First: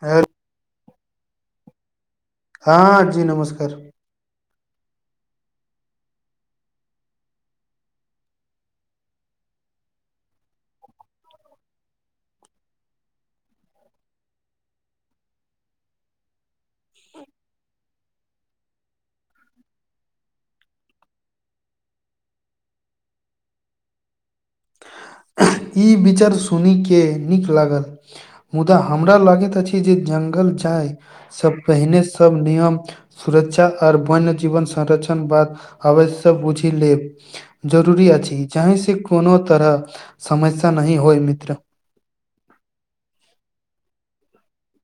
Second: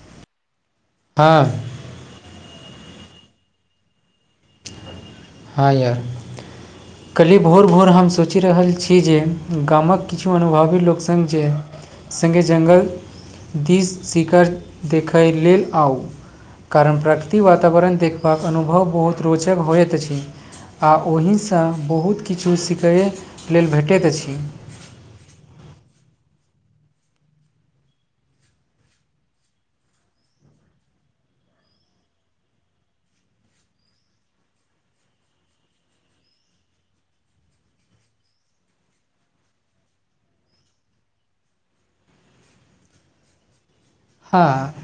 आ हाँ हँ जी नमस्कार ह यर कली भोर भोर हम सोचि रहल छी जे गामक किछु अनुभवी लोक सङ्ग जे सङ्गे जङ्गल दिस शिकर देखय लेल आउ कारण प्रकृतिक वातावरण देखबाक अनुभव बहुत रोचक होइत अछि आ ओहिसँ बहुत किछु सिखै लेल भेटैत अछि ई विचार सुन के नीक लागल मुदा हमरा लागैत अछि जे जंगल जाय से पहिने सब नियम सुरक्षा आओर वन्य जीवन संरक्षण बाद अवश्य बुझि लेब जरूरी अछि जाहिसँ कोनो तरह समस्या नहि होइ मित्र हँ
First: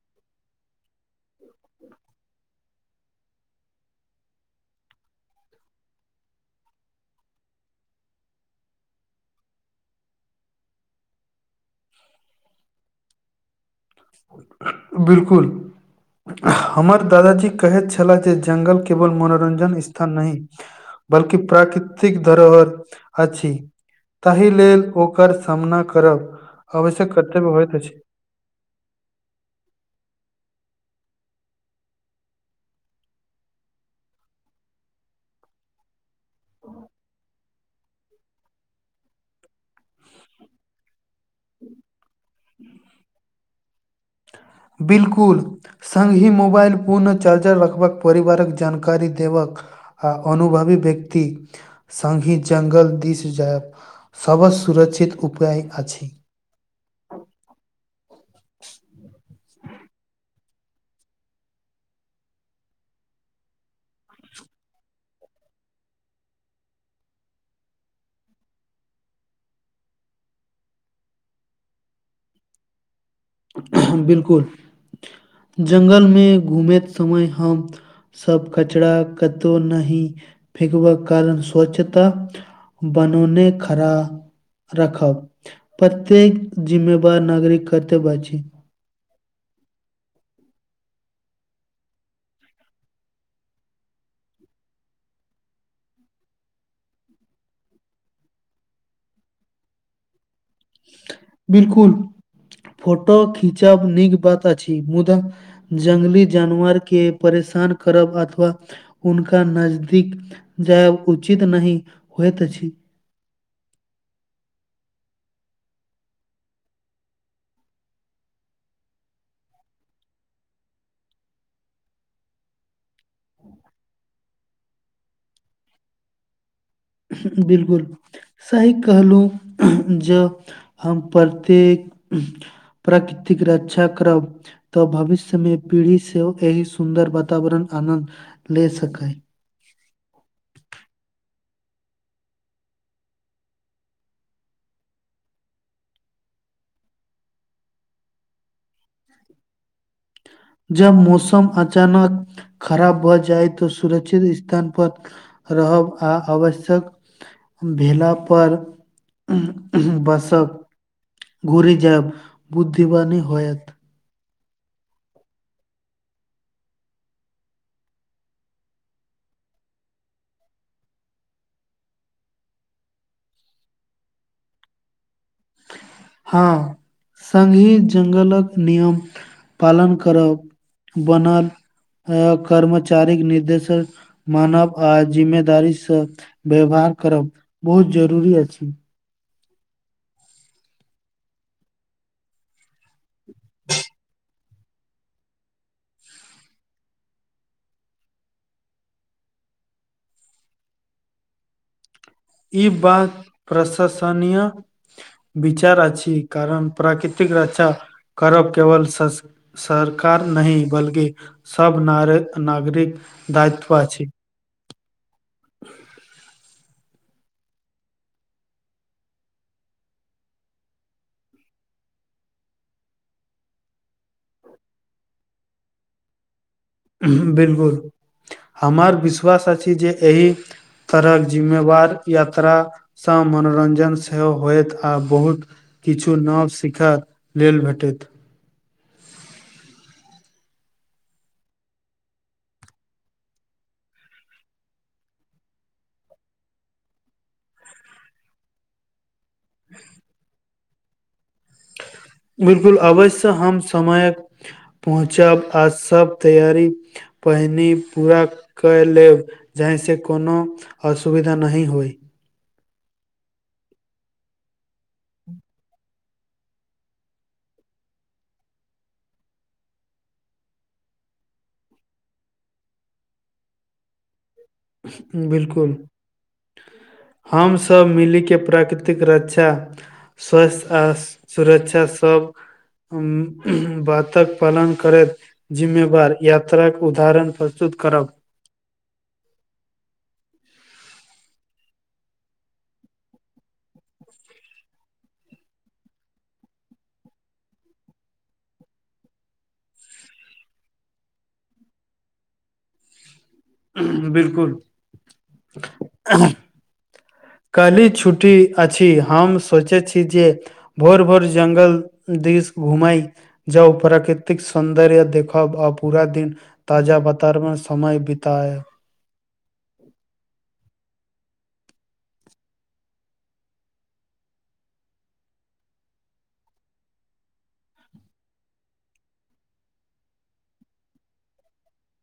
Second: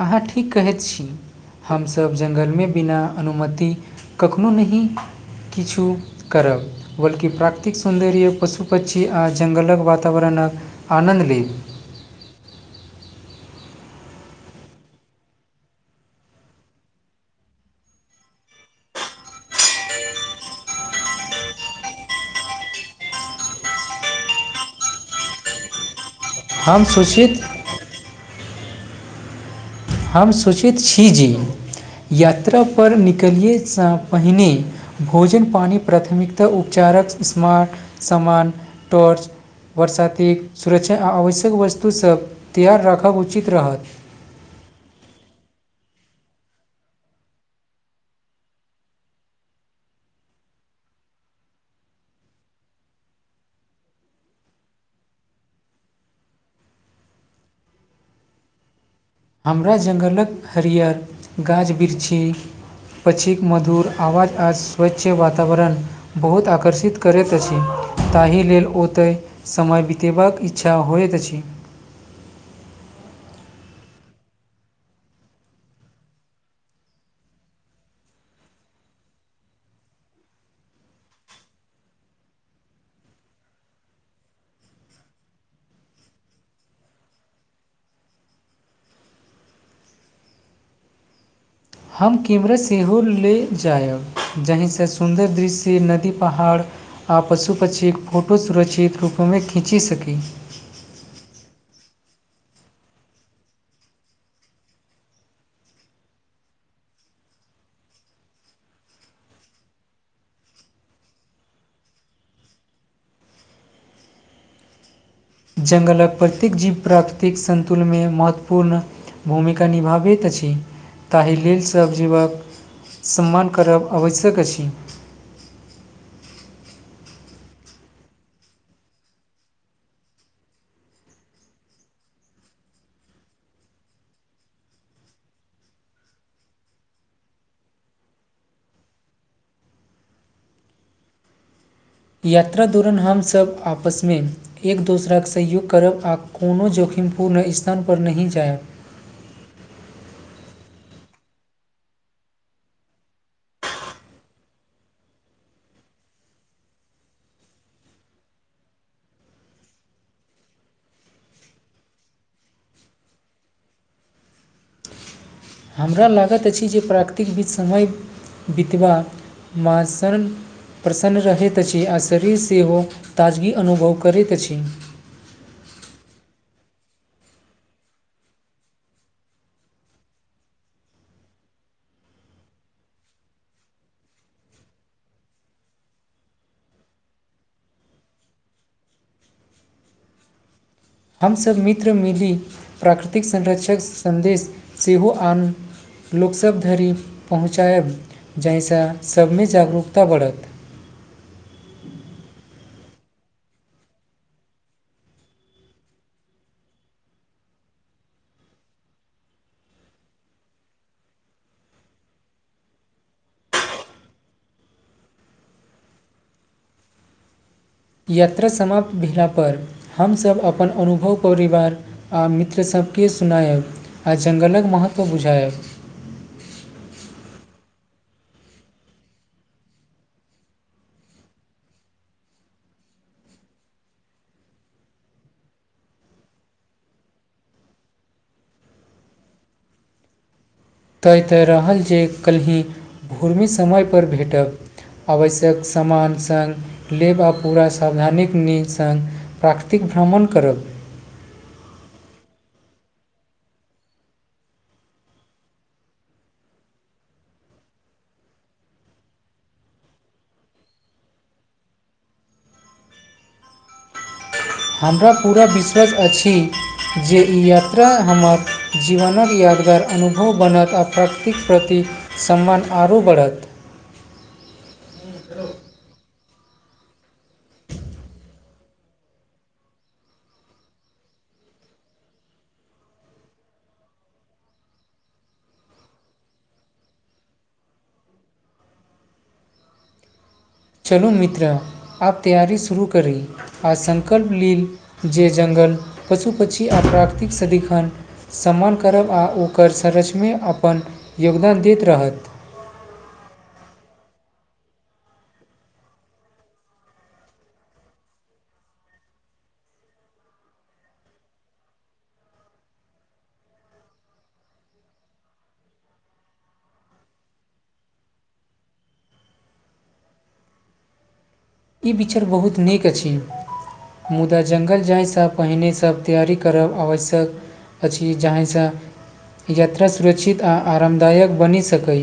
अहाँ ठीक कहैत छी हमसभ जंगलमे बिना अनुमति कखनो नहि किछु करब बल्कि प्राकृतिक सौन्दर्य पशु पक्षी आ जंगलक वातावरणक आनन्द लेब बिलकुल हमर दादाजी कहैत छलाह जे जंगल केवल मनोरंजन स्थान नहि बल्कि प्राकृतिक धरोहर अछि ताहि लेल ओकर सामना करब हम अवश्यक सोचैत कर्तव्य होइत अछि हम सोचैत छी जे यात्रापर निकलियैसँ पहिने भोजन पानि प्राथमिकता उपचारक स्मार्ट सामान टॉर्च बरसातिक सुरक्षा आ आवश्यक वस्तुसभ तैयार राखब उचित रहत बिल्कुल संग ही मोबाइल पुर्ण चार्ज रखबाक परिवारक जानकारी देबाक आ अनुभवी व्यक्ति संग ही जंगल दिस जायब सभसँ सुरक्षित उपाय अछि हमरा जंगलक हरियर गाछ वृक्षी पछीक मधुर आवज आ स्वच्छ वातावरण बहुत आकर्षित करैत अछि ताहि लेल ओतय समय बितेबाक इच्छा होइत अछि बिलकुल जंगल मे घुमेैत समय हम सब कचरा कतौ नहि फेकबाक कारण स्वच्छता बनौने खरा रखब प्रत्येक जिम्मेवार नागरिक कर्तव्य अछि हम कैमरा सेहो ले जायब जाहिसँ सुन्दर दृश्य नदी पहाड़ आ पशु पक्षीक फोटो सुरक्षित रूपमे खींची सकी बिलकुल फोटो खिचब नीक बात अछि मुदा जंगली जानवर के परेशान करब अथवा उनका नजदीक जायब उचित नहि होइत अछि जंगलक प्रत्येक जीव प्राकृतिक संन्तुलनमे महत्वपूर्ण भूमिका निभाबैत अछि ताहि लेल सभ जीवक सम्मान करब आवश्यक अछि बिलकुल सही कहलहुँ जँ हम प्रत्येक प्राकृतिक रक्षा करब तऽ भविष्य मे पीढ़ी सेहो एहि सुन्दर वातावरण आनन्द ले सकै यात्रा दौरान हमसभ आपसमे एक दोसराके सहयोग करब आ कोनो जोखिमपूर्ण स्थानपर नहि जायब जब मौसम अचानक खराब भऽ जाइ तऽ सुरक्षित स्थान पर रहब आ आवश्यक भेलापर बसब घुरे जायब बुद्धिमानी होयत हमरा लागैत अछि जे प्राकृतिक बीच समय बितबा बा संग प्रसन्न रहैत अछि आ शरीर सेहो ताजगी अनुभव करैत अछि हँ संगहि जंगलक नियम पालन करब बनल अ कर्मचारीक निर्देश मानब आ जिम्मेदारी से व्यवहार करब बहुत जरूरी अछि हमसभ मित्र मिली प्राकृतिक संरक्षक सन्देश सेहो आन लोकसब धरि पहुँचायब जाहिसँ सभमे जागरूकता बढ़त ई बात प्रशंसनीय विचार अछि कारण प्राकृतिक रक्षा करब केवल सरकार नहि बल्कि सब नारी नागरिक दायित्व छै यत्र समाप्त भेला पर हमसभ अपन अनुभव परिवार आ मित्र सभ के सुनायब आ जंगलक महत्व बुझायब बिलकुल हमर विश्वास अछि जे एहि तरहक जिम्मेवार यात्रा से मनोरंजन सेहो होयत आ बहुत किछु नव सिखय लेल भेटैत तय तऽ रहल जे कल्हि भूरमि समय पर भेटब आवश्यक सामन संग लेब आ पूरा सावधानीक नीह संग प्राकृतिक भ्रमण करब बिलकुल अवश्य हम समय पहुँचब आ सब तैयारी पहिनी पूरा क लेब जाहि से कोनो असुविधा नहि होई हमरा पूरा विश्वास अछि जे ई यात्रा हमर जीवनक यादगार अनुभ बनत आ प्रकृतिक प्रति सम्मान आ आरो बढ़त बिलकुल हम सभ मिली के प्राकृतिक रक्षा स्वास्थ्य आ सुरक्षा सभ बातक पालन करैत जिम्मेवार यात्राक उदाहरण प्रस्तुत करब चलू मित्रा आप तैयरी शुरू करी आ सङ्कल्प ली जे जंगल पशु पक्षी आ प्राकृतिक सदिखन सम्मान करब आ ओकर सरचमे अपन योगदान दैत रहत बिलकुल काल्हि छुट्टी अछि हम सोचैत छी जे भोर भोर जंगल दिश घूमे जउ प्राकृतिक सौंन्दर्य देखब आ पूरा दिन ताजा बतर मे समय बीतायब ई विचार बहुत नीक अछि मुदा जङ्गल जायसँ पहिने सभ तैयारी करब आवश्यक अछि जाहिसँ यात्रा सुरक्षित आ आरामदायक बनि सकै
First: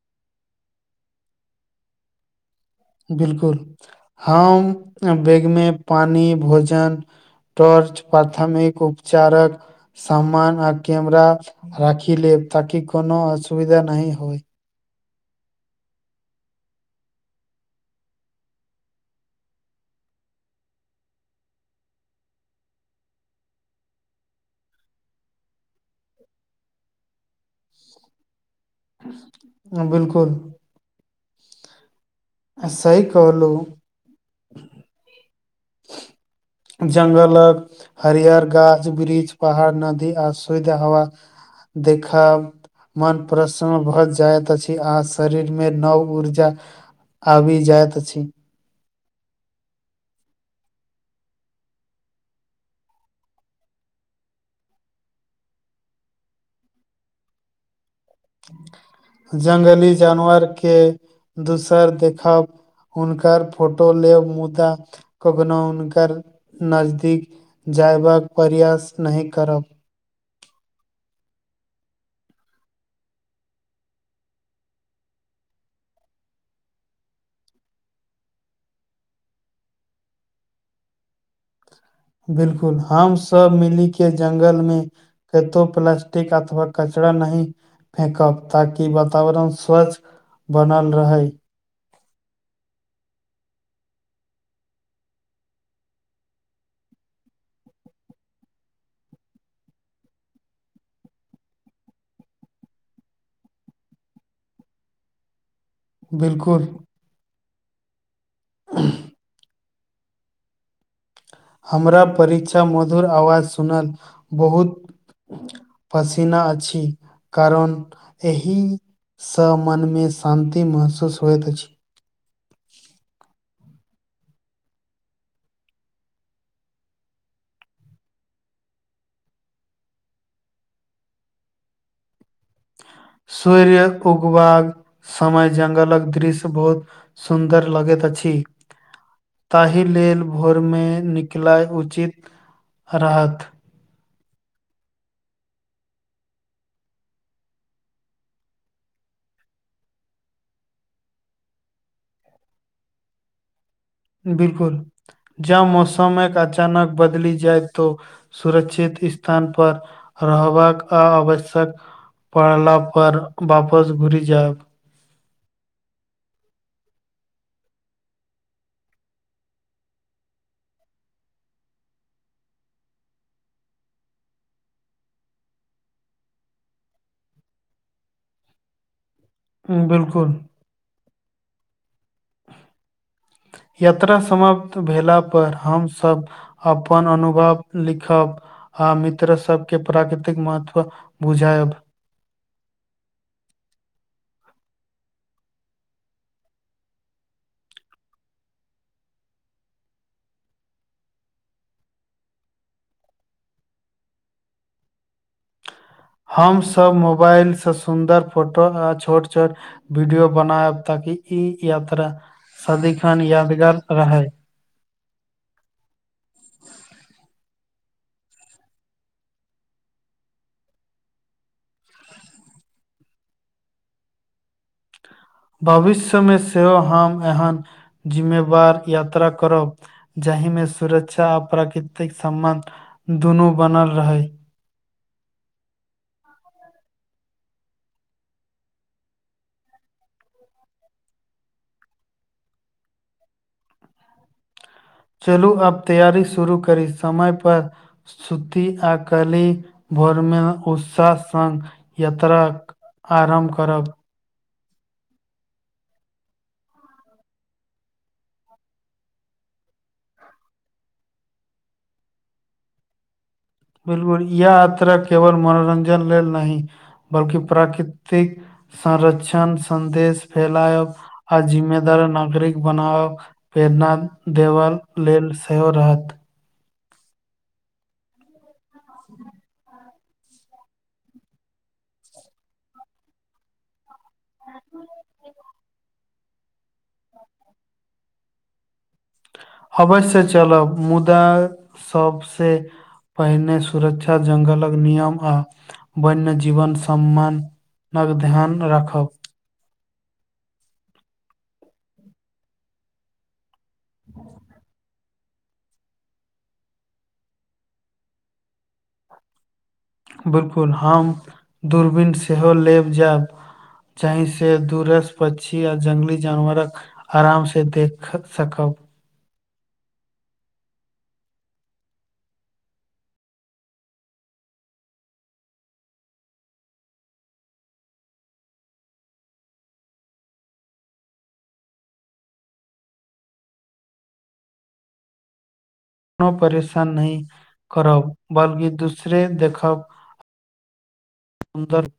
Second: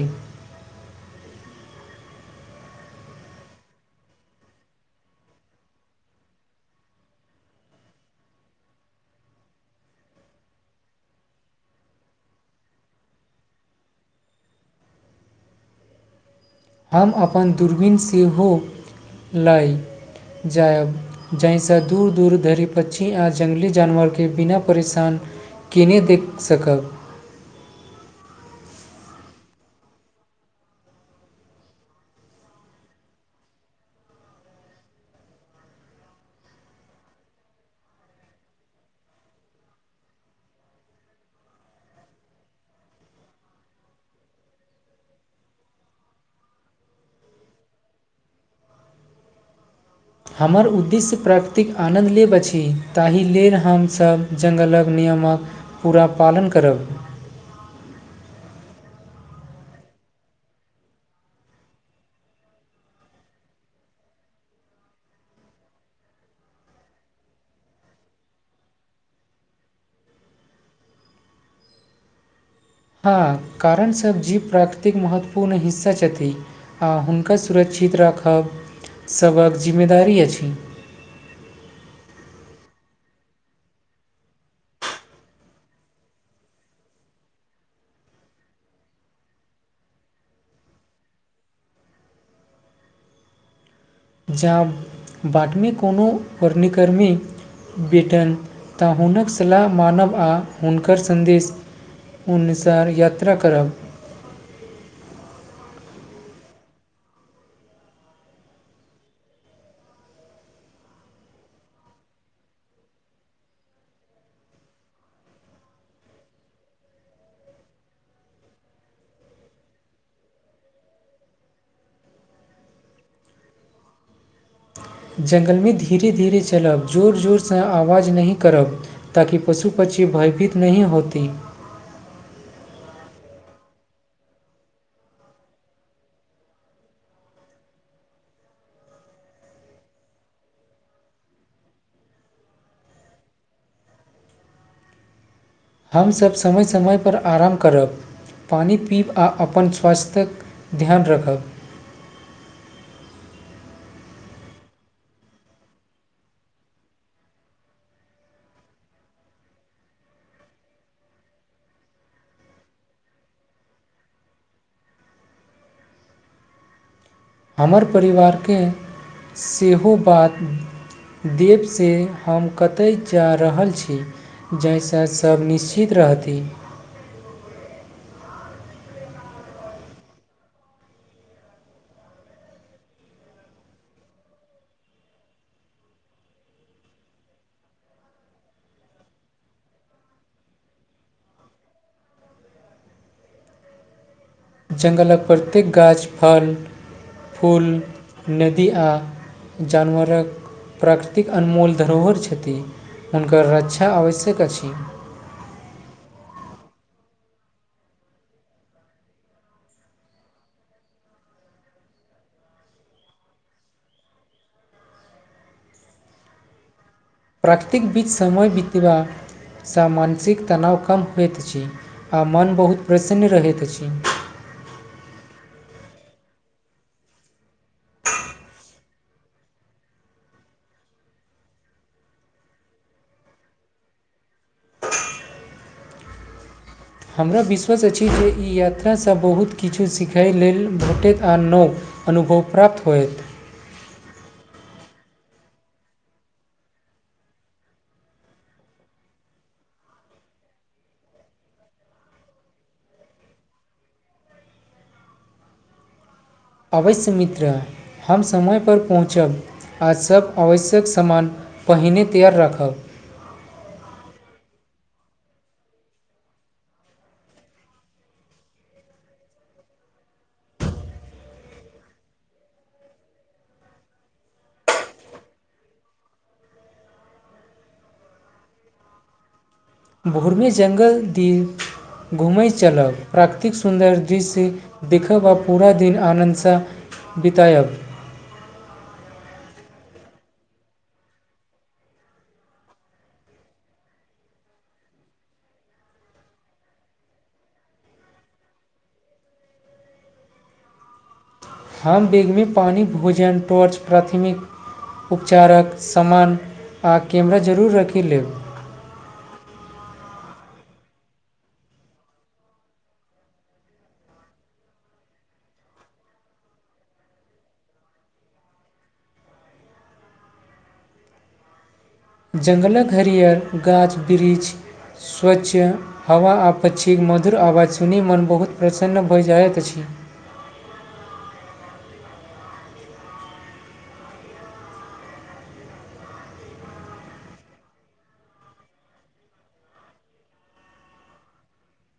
बिलकुल हम बैगमे पानी भोजन टॉर्च प्राथमिक उपचारक समान आ कैमरा राखि लेब ताकि कोनो असुविधा नहि होय हम अपन दूरबीन सेहो लऽ जायब जाहिसँ दूर दूर धरि पक्षी आ जङ्गली जानवरके बिना परेशान के नहि देख सकब बिलकुल सही कहलु ह जंगलक हरियर गाछ वृक्ष पहाड़ नदी आ शुद्ध हवा देखब मन प्रसन्न भऽ जाइत अछि आ शरीर मे नव ऊर्जा आबि जाइत अछि हमर उद्देश्य प्राकृतिक आनन्द लेब अछि ताहि लेल हम सभ जङ्गलक नियमक पूरा पालन करब ज्ंगली जानवर के दूसर देखब हुनकर फोटो लेब मुदा कखनो हुनकर नजदीक जयबाक प्रयास नहि करब हँ कारण सब जी प्राकृतिक महत्वपूर्ण हिस्सा छथि आ हुनका सुरक्षित राखब सभक जिम्मेदारी अछि बिलकुल हम सब मिली के जंगल मे केतो प्लास्टिक अथव कचड़ा नहि फेकब ताकि वातावरण स्वच्छ बनल रहय जाँ बादमेी कोनो वर्णिकर्मी भेटनि तऽ हुनक सलाह मानब आ हुनकर सन्देश हुनुसार यात्रा करब बिलकुल हमरा परीक्षा मधुर आवाज सुनल बहुत पसीना अ छी कारण एहि सँ मनमे शान्तति महसूस होइत अछि जङ्गलमे धीरे धीरे चलब जोर जोर सँ आवाज नहि करब ताकि पशु पक्षी भयभीत नहि होती सूर्य उगबाक समय जगलक दृश्य बहुत सुन्दर लगैत अ छी ताहि लेल भोरमे निकलय उचित रहत हमसब समय समय परर आराम करब पानि पीब आ अपन स्वास्थ्यक ध्यान राखब बिलकुल जब मौसम एक अचानक बदली जाय त सुरक्षित स्थान पर रहबाक आ आवश्यक पढ़ला पर वापस घुर जायब हमर परिवारके सेहो बात देब से हम कतय जा रहल छी जाहिसँ सब निश्चित रहती बिलकुल यात्रा समाप्त भेला पर हमसभ अपन अनुभव लिखब आ मित्र सबके प्राकृतिक महत्व बुझायब जङ्गलक प्रत्येक गाछ फल फूल नदी आ जानवरक प्राकृतिक अनमोल धरोहर छथि हुनकर रक्षा आवश्यक अछि हम सब मोबाइल से सुंन्दर फोटो आ छोट छोट वीडियो बनायब ताकि ई यात्रा सदिखन यादगार रहै प्राकृतिक बीज समय बितबा सँ मानसिक तनाव कम होइत अछि आ मोन बहुत प्रसन्न रहैत अछि भविष्यमे सेहो हम एहन जिम्मेवार यात्रा करब जाहि मे सुरक्षा आ प्राकृतिक सम्बन्ध दुनू बनल रहै हमरा विश्वास अछि जे ई यात्रासँ बहुत किछु सिखै लेल भेटैत आ नओ अनुभव प्राप्त होयत चलू आब तैयारी शुरू करी समय पर सूती आ कालि भोरमे उत्साह सङ्ग यात्राक आरम्भ करब अवश्य मित्र हम समयपर पहुँचब आ सब आवश्यक समान पहिने तैयार राखब बिलकुल यह यात्रा केवल मनोरञ्जन लेल नहि बल्कि प्राकृतिक संरक्षण संदेश फैलायब आ जिम्मेदार नागरिक बनाब प्रेरणा देबा लेल सेहो रहत भोरमे जङ्गल दीप घूमैत चलब प्राकृतिक सुन्दर बीसी देखिखब आ पूरा दिन आनन्दसँ बितायब अवश्य चलब मुदा सबसे पहिने सुरक्षा जंगलक नियम आ वन्य जीवन सम्मान पर ध्यान राखब हम बेैगमी पानि भोजन पाॅर्च प्राथमिक उपचारक समान आ कैमरा जरूर राखि लेब बिलकुल हम दूरबीन सेहो लेब जायब जहिसे दूरस पक्षी आ जंगली जानवरक आराम से देख सकब जङ्गलक हरियर गाछ वृक्ष स्वच्छ हवा आ पक्षीक मधुर आवाज सुनी मन बहुत प्रसन्न भऽ जाइत अछि कोनो परेशान नहि करब बल्कि दूसरे देखब सुन्दर